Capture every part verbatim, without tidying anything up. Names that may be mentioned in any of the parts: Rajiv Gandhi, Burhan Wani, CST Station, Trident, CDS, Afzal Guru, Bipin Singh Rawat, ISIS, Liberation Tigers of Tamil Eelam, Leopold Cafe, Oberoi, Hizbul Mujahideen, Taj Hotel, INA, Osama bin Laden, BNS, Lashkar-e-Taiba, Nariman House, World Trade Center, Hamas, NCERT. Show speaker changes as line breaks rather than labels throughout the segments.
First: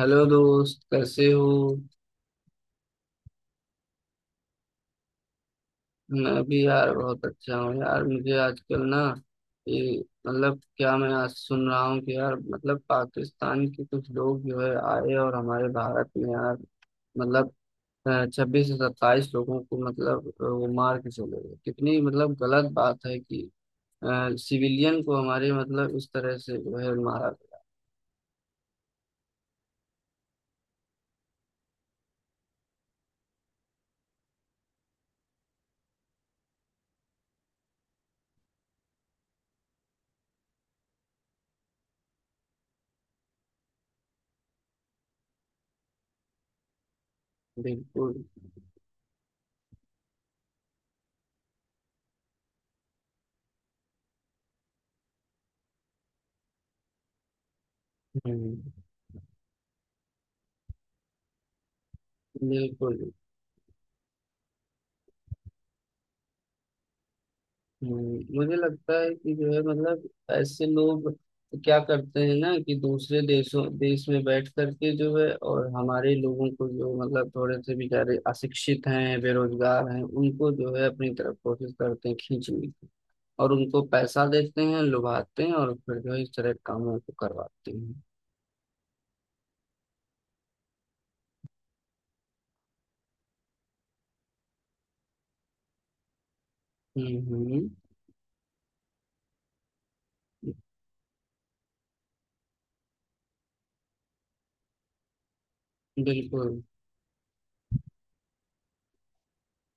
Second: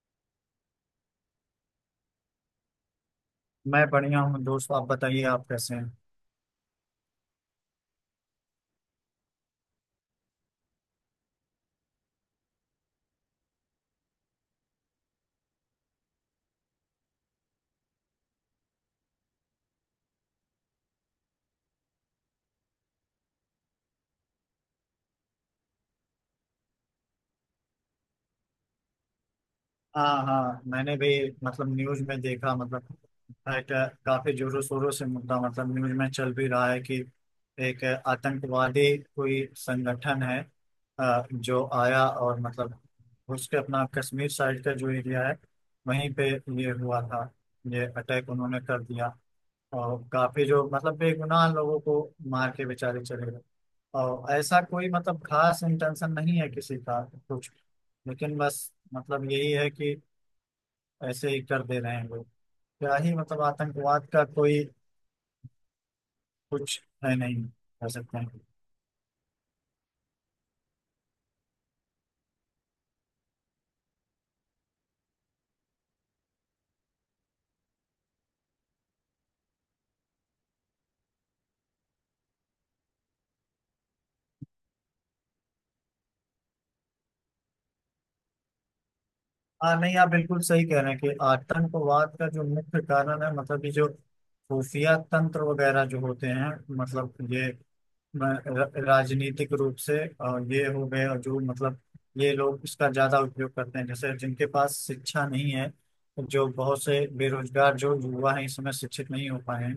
Hello दोस्त, कैसे हो?
मैं बढ़िया हूँ दोस्त। आप बताइए, आप कैसे हैं?
मैं भी यार बहुत अच्छा हूँ यार। मुझे आजकल ना, ये मतलब, क्या मैं आज सुन रहा हूँ कि यार मतलब पाकिस्तान के कुछ लोग जो है आए और हमारे भारत में यार मतलब छब्बीस से सत्ताईस लोगों को मतलब अ, वो मार के चले गए। कितनी मतलब गलत बात है कि सिविलियन को हमारे मतलब इस तरह से जो है मारा गया।
हाँ हाँ, मैंने भी मतलब न्यूज में देखा। मतलब एक, काफी जोरों शोरों से मुद्दा मतलब न्यूज में चल भी रहा है कि एक आतंकवादी कोई संगठन है, अ, जो आया, और मतलब उसके अपना कश्मीर साइड का जो एरिया है वहीं पे ये हुआ था, ये
बिल्कुल।
अटैक उन्होंने कर दिया। और काफी जो मतलब बेगुनाह लोगों को मार के बेचारे चले गए। और ऐसा कोई मतलब खास इंटेंशन नहीं है किसी का कुछ, लेकिन बस
हम्म।
मतलब यही है कि ऐसे ही कर दे रहे हैं लोग। क्या
बिल्कुल।
ही मतलब आतंकवाद का कोई कुछ है नहीं, कह सकते
हम्म,
हैं।
मुझे लगता है कि जो है मतलब ऐसे लोग क्या करते हैं ना, कि दूसरे देशों देश में बैठ करके जो है और हमारे लोगों को जो मतलब थोड़े से बेचारे अशिक्षित हैं, बेरोजगार हैं, उनको जो है अपनी तरफ कोशिश करते हैं खींचने की। और उनको पैसा देते हैं, लुभाते हैं, और फिर जो है इस तरह के कामों को करवाते हैं।
हाँ नहीं, आप बिल्कुल सही कह रहे हैं कि आतंकवाद का जो मुख्य कारण है मतलब ये जो खुफिया तंत्र वगैरह जो होते हैं,
हम्म
मतलब ये
हम्म।
र- राजनीतिक रूप से और ये हो गए, और जो मतलब ये लोग इसका ज्यादा उपयोग करते हैं, जैसे जिनके पास शिक्षा नहीं है, जो
बिल्कुल।
बहुत से बेरोजगार जो युवा हैं इस समय शिक्षित नहीं हो पाए हैं,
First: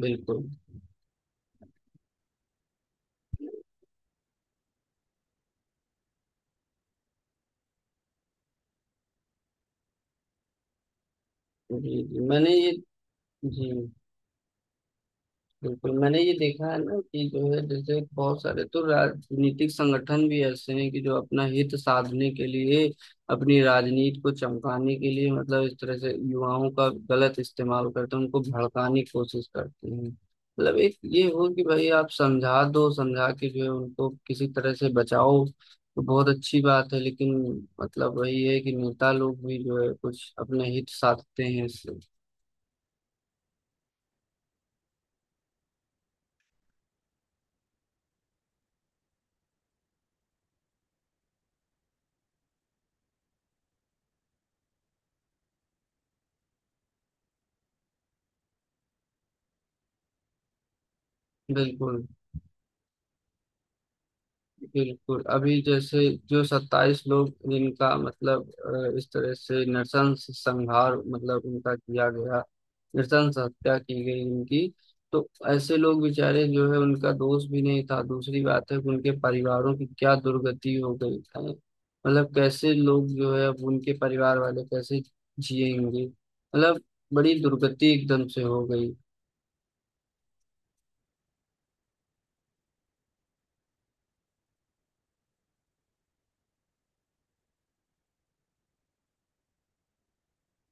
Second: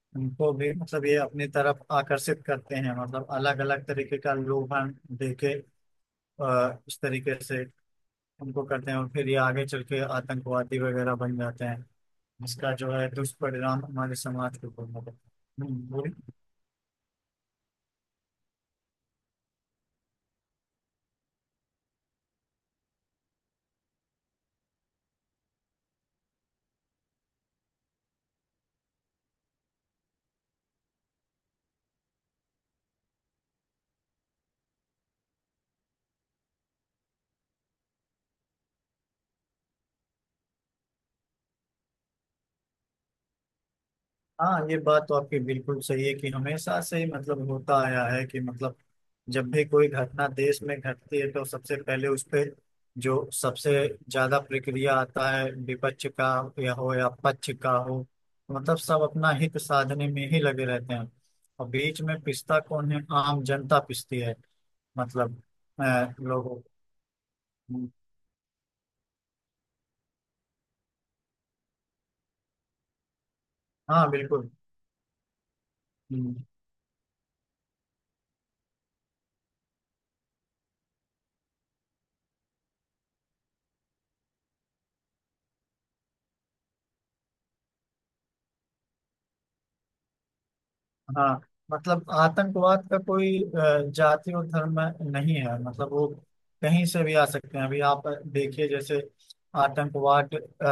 बिल्कुल।
उनको भी मतलब ये अपनी तरफ आकर्षित करते हैं, मतलब अलग अलग तरीके का लोभन दे के, अ, इस तरीके से उनको करते हैं और फिर ये आगे चल के आतंकवादी वगैरह बन जाते हैं।
जी जी। मैंने ये
इसका जो है
जी।
दुष्परिणाम हमारे समाज के ऊपर होगा। हम्म,
बिल्कुल, मैंने ये
बोलिए।
देखा है ना कि जो है जैसे बहुत सारे तो राजनीतिक संगठन भी ऐसे हैं कि जो अपना हित साधने के लिए, अपनी राजनीति को चमकाने के लिए मतलब इस तरह से युवाओं का गलत इस्तेमाल करते हैं, उनको भड़काने की कोशिश करते हैं। मतलब एक ये हो कि भाई आप समझा दो, समझा के जो है उनको किसी तरह से बचाओ तो बहुत अच्छी बात है, लेकिन मतलब वही है कि नेता लोग भी जो है कुछ अपने हित साधते हैं इससे।
हाँ, ये बात तो आपकी बिल्कुल सही है कि हमेशा से ही मतलब होता आया है कि मतलब जब भी कोई घटना देश में घटती है तो सबसे पहले उस पे जो सबसे ज्यादा प्रक्रिया आता है विपक्ष का या हो या पक्ष का हो, मतलब सब अपना हित साधने में ही लगे रहते हैं, और बीच
बिल्कुल।
में पिसता कौन है? आम जनता पिसती है।
बिल्कुल,
मतलब
अभी जैसे
अ,
जो
लोगों
सत्ताईस लोग
को।
जिनका मतलब अ, इस तरह से नृशंस संहार मतलब उनका किया गया, नृशंस हत्या की
हाँ
गई
बिल्कुल।
उनकी। तो ऐसे लोग बेचारे जो है उनका दोष भी नहीं था। दूसरी बात है कि उनके परिवारों की क्या दुर्गति हो गई है मतलब कैसे लोग जो है अब उनके परिवार वाले कैसे जिएंगे मतलब। बड़ी दुर्गति एकदम से हो गई।
हाँ मतलब आतंकवाद का कोई अ, जाति और धर्म नहीं है, मतलब वो कहीं से भी आ सकते हैं। अभी आप देखिए जैसे आतंकवाद अ,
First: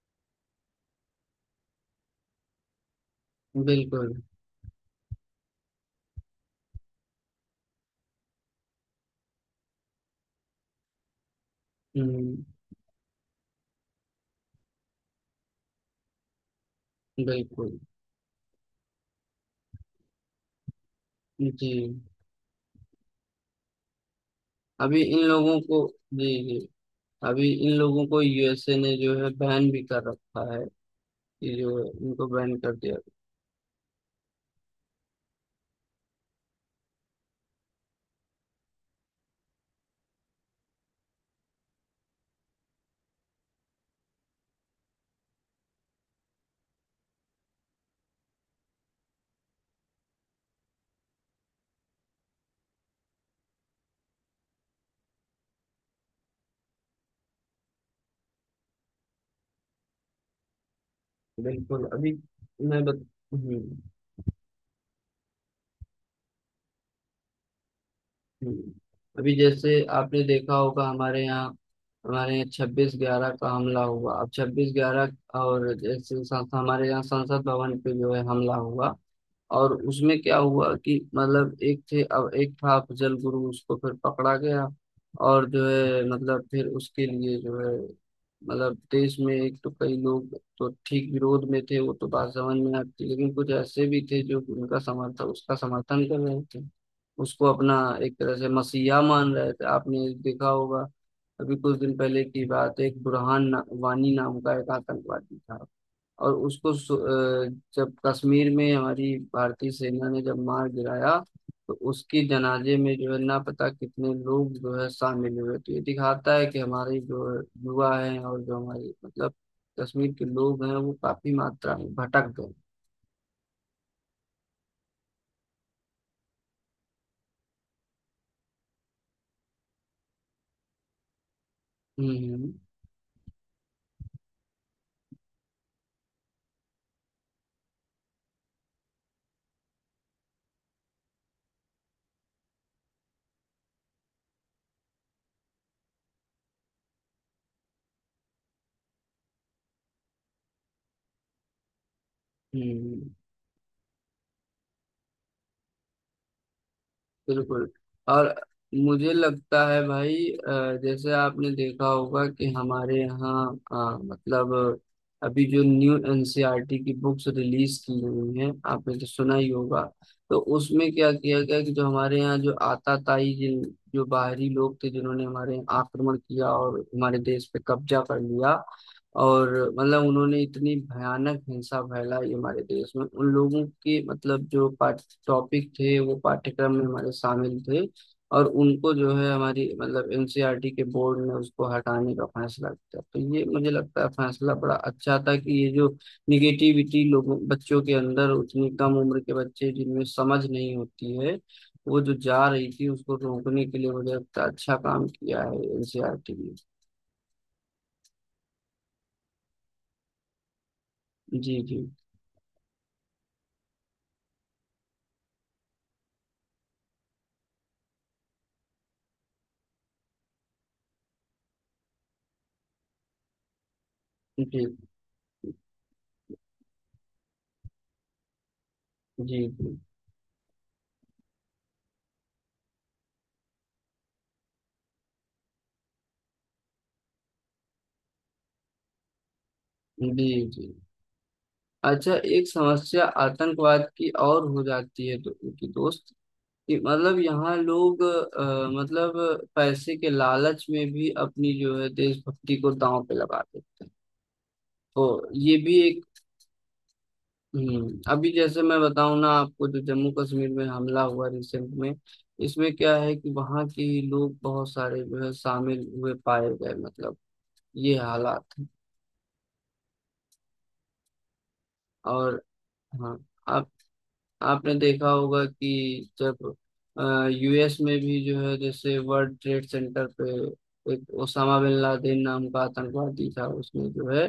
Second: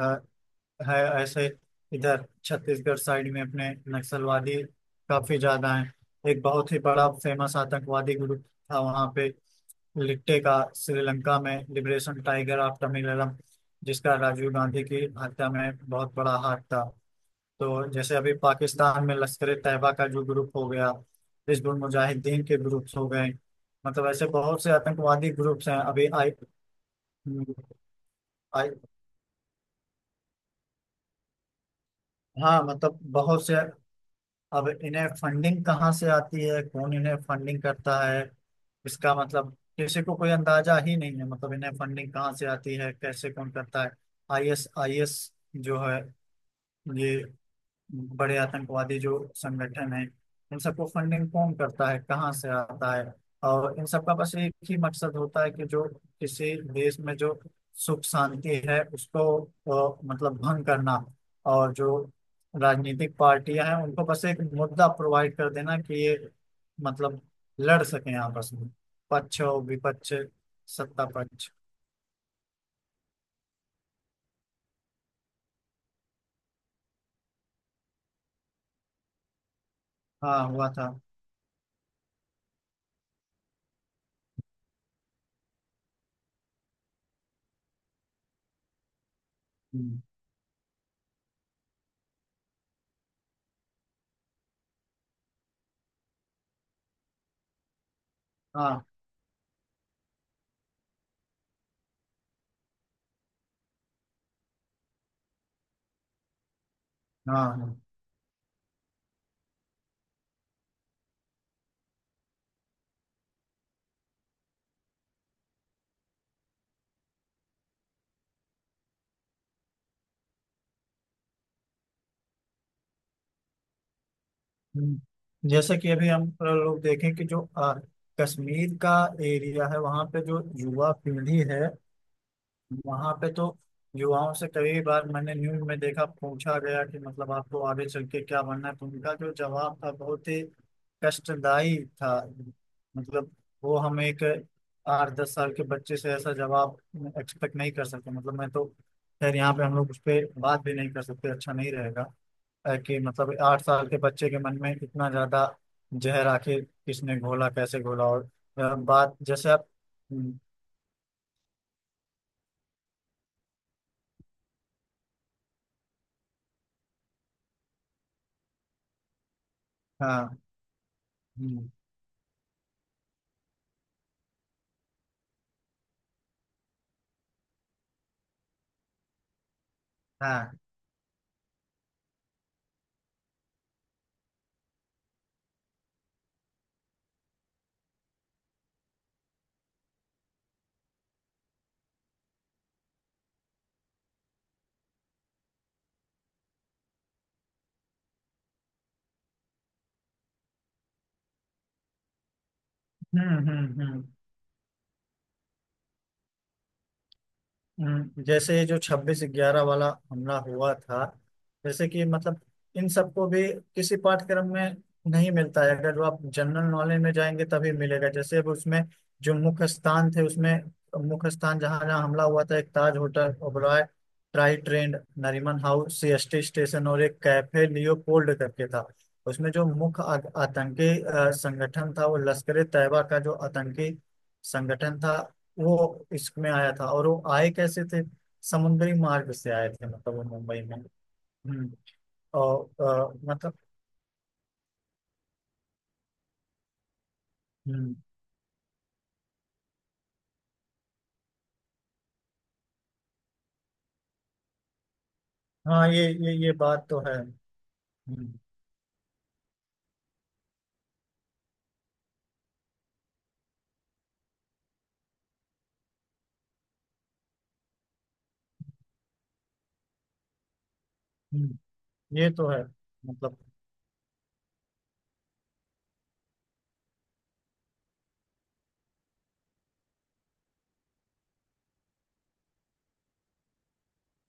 अ, है ऐसे। इधर छत्तीसगढ़ साइड में अपने
बिल्कुल।
नक्सलवादी काफी ज्यादा हैं। एक बहुत ही बड़ा फेमस आतंकवादी ग्रुप था वहाँ पे, लिट्टे का, श्रीलंका में liberation
hmm.
Tiger of Tamilam, जिसका राजीव गांधी की हत्या में बहुत बड़ा हाथ था।
बिल्कुल।
तो जैसे अभी पाकिस्तान में लश्कर ए तैयबा का जो ग्रुप हो गया,
जी।
हिजबुल मुजाहिदीन के ग्रुप्स हो गए, मतलब ऐसे बहुत से
अभी इन
आतंकवादी
लोगों
ग्रुप्स हैं।
को
अभी
जी
आई,
जी, अभी इन लोगों को
आई,
यूएसए ने जो है बैन भी कर रखा है। ये जो है इनको बैन
हाँ
कर दिया।
मतलब बहुत से। अब इन्हें फंडिंग कहाँ से आती है? कौन इन्हें फंडिंग करता है? इसका मतलब किसी को कोई अंदाजा ही नहीं है, मतलब इन्हें फंडिंग कहाँ से आती है, कैसे, कौन करता है। आई एस आई एस जो है, ये बड़े आतंकवादी जो संगठन है, इन सबको फंडिंग कौन करता है, कहाँ से आता है? और इन सबका बस एक ही मकसद होता है कि जो किसी देश में जो सुख शांति है उसको अ, मतलब भंग करना, और
बिल्कुल।
जो
अभी मैं बत...
राजनीतिक पार्टियां हैं
हम्म
उनको बस एक मुद्दा प्रोवाइड कर देना कि ये मतलब लड़ सकें आपस में,
हम्म। अभी
पक्ष और
जैसे
विपक्ष,
आपने देखा होगा
सत्ता
हमारे यहाँ,
पक्ष।
हमारे यहाँ छब्बीस ग्यारह का हमला हुआ। अब छब्बीस ग्यारह और जैसे संस- हमारे यहाँ संसद भवन पे जो है हमला हुआ। और उसमें क्या
हाँ हुआ
हुआ
था।
कि मतलब एक थे अब एक था अफजल गुरु, उसको फिर पकड़ा गया। और जो है मतलब फिर उसके लिए जो है मतलब देश में एक तो कई
हम्म,
लोग तो ठीक विरोध में थे, वो तो बात समझ में आती, लेकिन कुछ ऐसे भी थे जो उनका समर्थन उसका समर्थन कर रहे थे। उसको अपना एक तरह से
हाँ
मसीहा मान रहे थे, आपने देखा होगा। अभी कुछ दिन पहले की बात है, एक बुरहान ना, वानी नाम का एक आतंकवादी था। और उसको सु-
हाँ
अ,
हाँ।
जब कश्मीर में हमारी भारतीय सेना ने जब मार गिराया, तो उसके जनाजे में जो है ना पता कितने लोग जो है शामिल हुए। तो ये दिखाता है कि हमारे जो युवा हैं, और जो हमारे मतलब कश्मीर के लोग हैं वो काफी मात्रा में भटक गए।
हम्म। जैसे कि अभी हम अ, लोग देखें कि जो अ, कश्मीर का एरिया है वहाँ पे जो युवा पीढ़ी है
हम्म हम्म
वहाँ पे, तो युवाओं से कई बार मैंने न्यूज में देखा, पूछा गया कि मतलब आपको आगे चल के क्या बनना है, तो उनका जो जवाब था बहुत ही कष्टदायी था। मतलब वो, हम एक आठ दस साल के बच्चे से ऐसा जवाब एक्सपेक्ट नहीं कर सकते। मतलब मैं तो खैर, यहाँ पे हम लोग उस पर बात भी नहीं कर सकते, अच्छा नहीं रहेगा, है कि
हम्म।
मतलब आठ साल के बच्चे के मन में इतना ज्यादा जहर आखिर किसने घोला,
बिल्कुल।
कैसे घोला? और
और
अ,
मुझे
बात जैसे
लगता
आप।
है भाई
हम्म,
अ, जैसे आपने देखा होगा कि हमारे यहाँ अ, मतलब अभी जो न्यू एनसीईआरटी की बुक्स रिलीज की हुई हैं आपने तो सुना ही होगा। तो
हाँ।
उसमें क्या किया गया
हम्म,
कि जो हमारे यहाँ जो आताताई जिन जो बाहरी लोग थे जिन्होंने हमारे यहाँ आक्रमण किया और हमारे देश पे कब्जा कर लिया, और मतलब उन्होंने
हाँ।
इतनी भयानक हिंसा फैलाई हमारे देश में। उन लोगों की मतलब जो टॉपिक थे वो पाठ्यक्रम में हमारे शामिल थे, और उनको जो है हमारी मतलब एनसीईआरटी के बोर्ड ने उसको हटाने का फैसला किया। तो ये मुझे लगता है फैसला बड़ा अच्छा था, कि ये जो निगेटिविटी लोगों, बच्चों के अंदर, उतनी कम उम्र के बच्चे जिनमें समझ नहीं होती है, वो जो जा रही थी उसको
हम्म
रोकने के
हम्म
लिए
हम्म
मुझे लगता है अच्छा काम किया है एनसीईआरटी ने।
हम्म, जैसे जो छब्बीस ग्यारह वाला हमला हुआ था,
जी जी।
जैसे कि मतलब इन सबको भी किसी पाठ्यक्रम में नहीं मिलता है, अगर वो आप जनरल नॉलेज में जाएंगे तभी मिलेगा। जैसे अब उसमें जो मुख्य स्थान थे उसमें, मुख्य स्थान जहाँ जहाँ हमला हुआ था, एक ताज होटल, ओबरॉय ट्राई
जी
trend, Nariman house, C S T station और एक कैफे लियोपोल्ड करके था।
जी।
उसमें जो
जी
मुख्य आ- आतंकी अ, संगठन था, वो लश्कर ए तैयबा का जो आतंकी संगठन था, वो इसमें आया था। और वो आए कैसे थे? समुद्री मार्ग से आए थे, मतलब वो
जी
मुंबई
जी।
में। हम्म।
अच्छा, एक
और
समस्या
अ, मतलब
आतंकवाद की और हो जाती है तो, उनकी दोस्त ये मतलब यहाँ
हम्म।
लोग अ, मतलब पैसे के लालच में भी अपनी जो है देशभक्ति को दांव पे लगा देते हैं। तो ये भी
हाँ ये
एक
ये ये बात तो है।
हम्म, अभी
हम्म
जैसे मैं बताऊं ना आपको, जो जम्मू कश्मीर में हमला हुआ रिसेंट में, इसमें क्या है कि वहाँ के ही लोग बहुत सारे जो है शामिल हुए पाए गए मतलब, ये हालात हैं।
हम्म, ये
और
तो है मतलब।
हाँ, आपने देखा होगा कि जब यूएस में भी जो है, जैसे वर्ल्ड ट्रेड सेंटर पे, एक ओसामा बिन लादेन नाम का आतंकवादी था, उसने जो है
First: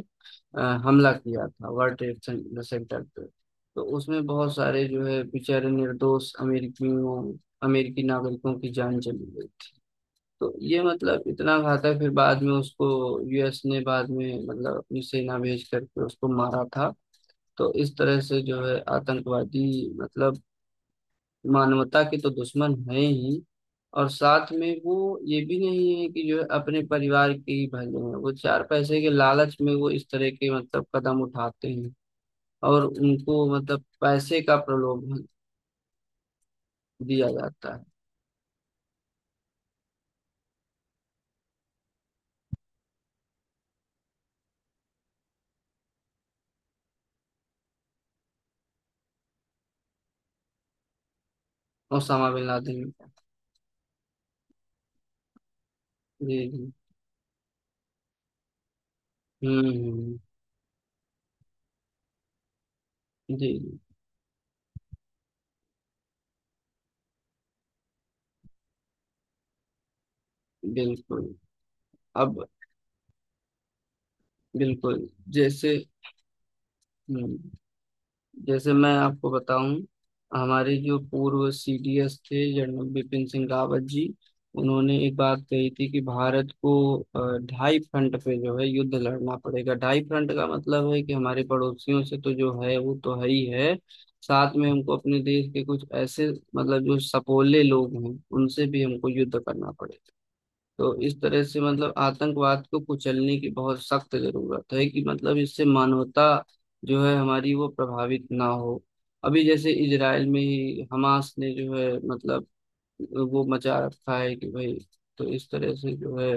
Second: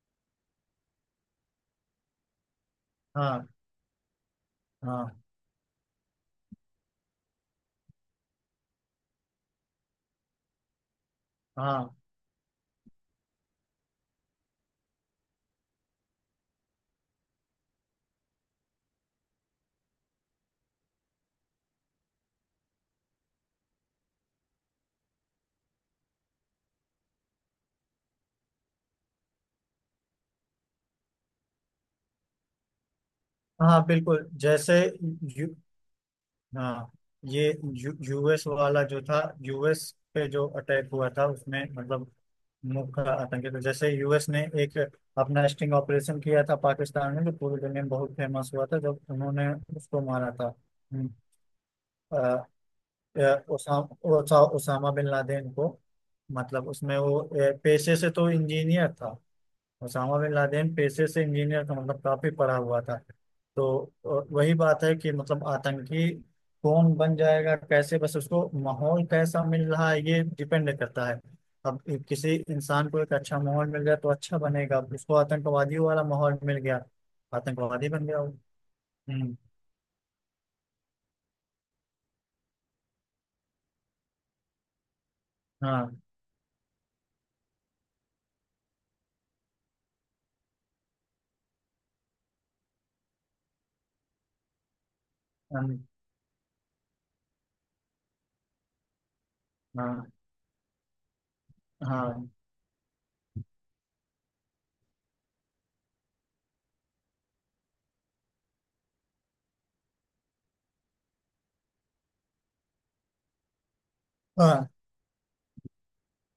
अ, हमला किया था वर्ल्ड ट्रेड सें- सेंटर पे।
हाँ
तो उसमें बहुत सारे जो
हाँ
है बेचारे निर्दोष अमेरिकियों अमेरिकी नागरिकों की जान चली गई। तो ये मतलब इतना
हाँ
घातक। फिर बाद में उसको यूएस ने बाद में मतलब अपनी सेना भेज करके उसको मारा था। तो इस तरह से जो है आतंकवादी मतलब मानवता के तो दुश्मन है ही, और साथ में वो ये भी नहीं है कि जो है अपने परिवार के ही भले हैं, वो चार पैसे के लालच में वो इस तरह के मतलब कदम उठाते हैं, और उनको मतलब
हाँ बिल्कुल,
पैसे का
जैसे
प्रलोभन
यू हाँ
दिया
ये
जाता है।
यू, यूएस वाला जो था, यू एस पे जो अटैक हुआ था उसमें मतलब मुल्क का आतंकित, जैसे यू एस ने एक अपना स्टिंग ऑपरेशन किया था पाकिस्तान में, जो पूरी दुनिया में बहुत फेमस हुआ था जब उन्होंने उसको मारा था। हम्म, अ,
ओसामा बिन लादेन का।
अ, उसा, उसा, उसामा बिन लादेन को।
जी
मतलब
जी।
उसमें वो अ, पेशे से तो इंजीनियर था,
हम्म
ओसामा
हम्म।
बिन लादेन पेशे से इंजीनियर था, मतलब काफी पढ़ा हुआ था।
जी
तो
जी।
अ, वही बात है कि मतलब आतंकी कौन बन जाएगा कैसे, बस उसको माहौल कैसा मिल रहा है, ये डिपेंड करता है।
बिल्कुल।
अब एक- किसी
अब
इंसान को एक अच्छा माहौल मिल गया तो अच्छा बनेगा,
बिल्कुल।
उसको
जैसे
आतंकवादी वाला माहौल मिल गया,
हम्म
आतंकवादी बन गया वो।
जैसे मैं आपको
हम्म,
बताऊं, हमारे जो पूर्व सीडीएस थे जनरल बिपिन सिंह रावत जी, उन्होंने एक बात कही थी कि
हाँ।
भारत को अ, ढाई फ्रंट पे जो है युद्ध लड़ना पड़ेगा। ढाई फ्रंट का मतलब है कि हमारे पड़ोसियों से तो जो है वो तो है ही है, साथ में हमको अपने देश के
हम,
कुछ ऐसे मतलब जो सपोले लोग हैं उनसे भी हमको युद्ध करना
हाँ
पड़ेगा। तो इस तरह से मतलब
हाँ
आतंकवाद को कुचलने की बहुत सख्त जरूरत है, कि मतलब इससे मानवता जो है हमारी वो प्रभावित ना हो। अभी जैसे इजराइल में ही हमास ने जो है मतलब वो मचा रखा है कि
हाँ।
भाई। तो इस तरह से जो है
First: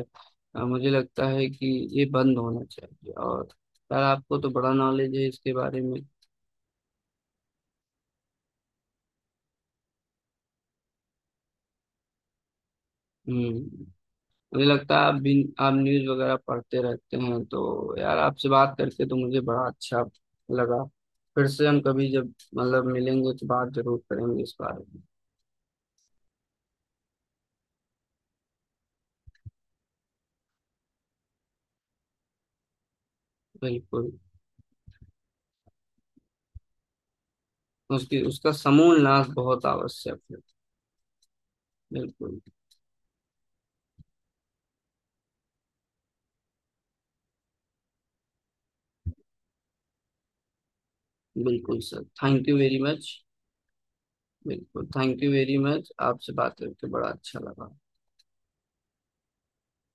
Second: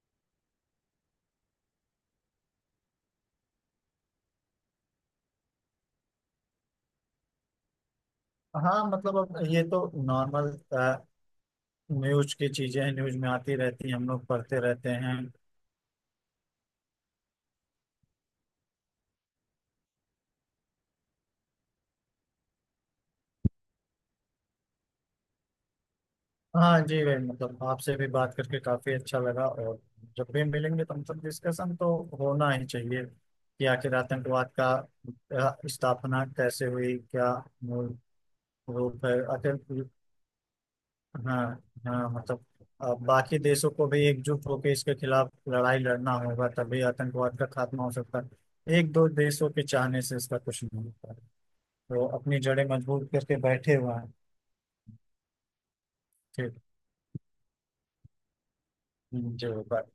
अ, मुझे लगता है कि ये बंद होना चाहिए। और यार, आपको तो बड़ा नॉलेज है इसके बारे में।
हाँ मतलब अब ये तो नॉर्मल न्यूज की चीजें हैं, न्यूज में आती
हम्म,
रहती हैं, हम लोग पढ़ते
मुझे
रहते
लगता है आप
हैं।
भी, आप न्यूज़ वगैरह पढ़ते रहते हैं, तो यार आपसे बात करके तो मुझे बड़ा अच्छा लगा। फिर से हम कभी जब मतलब मिलेंगे तो बात जरूर करेंगे इस बारे में।
हाँ जी भाई, मतलब आपसे भी बात करके काफी अच्छा लगा, और जब भी मिलेंगे तो मतलब डिस्कशन तो होना ही चाहिए कि आखिर
बिल्कुल।
आतंकवाद का अ, स्थापना कैसे हुई, क्या मूल
उसकी उसका समूल
रूप है
नाश
आखिर।
बहुत आवश्यक है।
हाँ हाँ
बिल्कुल।
मतलब अ, बाकी देशों को भी एकजुट होकर इसके खिलाफ लड़ाई लड़ना होगा, तभी आतंकवाद का खात्मा हो सकता है, एक दो देशों के चाहने से इसका कुछ नहीं होता।
बिल्कुल सर,
तो अपनी
थैंक यू
जड़ें
वेरी
मजबूत
मच।
करके बैठे हुए हैं।
बिल्कुल, थैंक यू वेरी मच, आपसे बात
ठीक
करके बड़ा अच्छा लगा।
जी, बाय।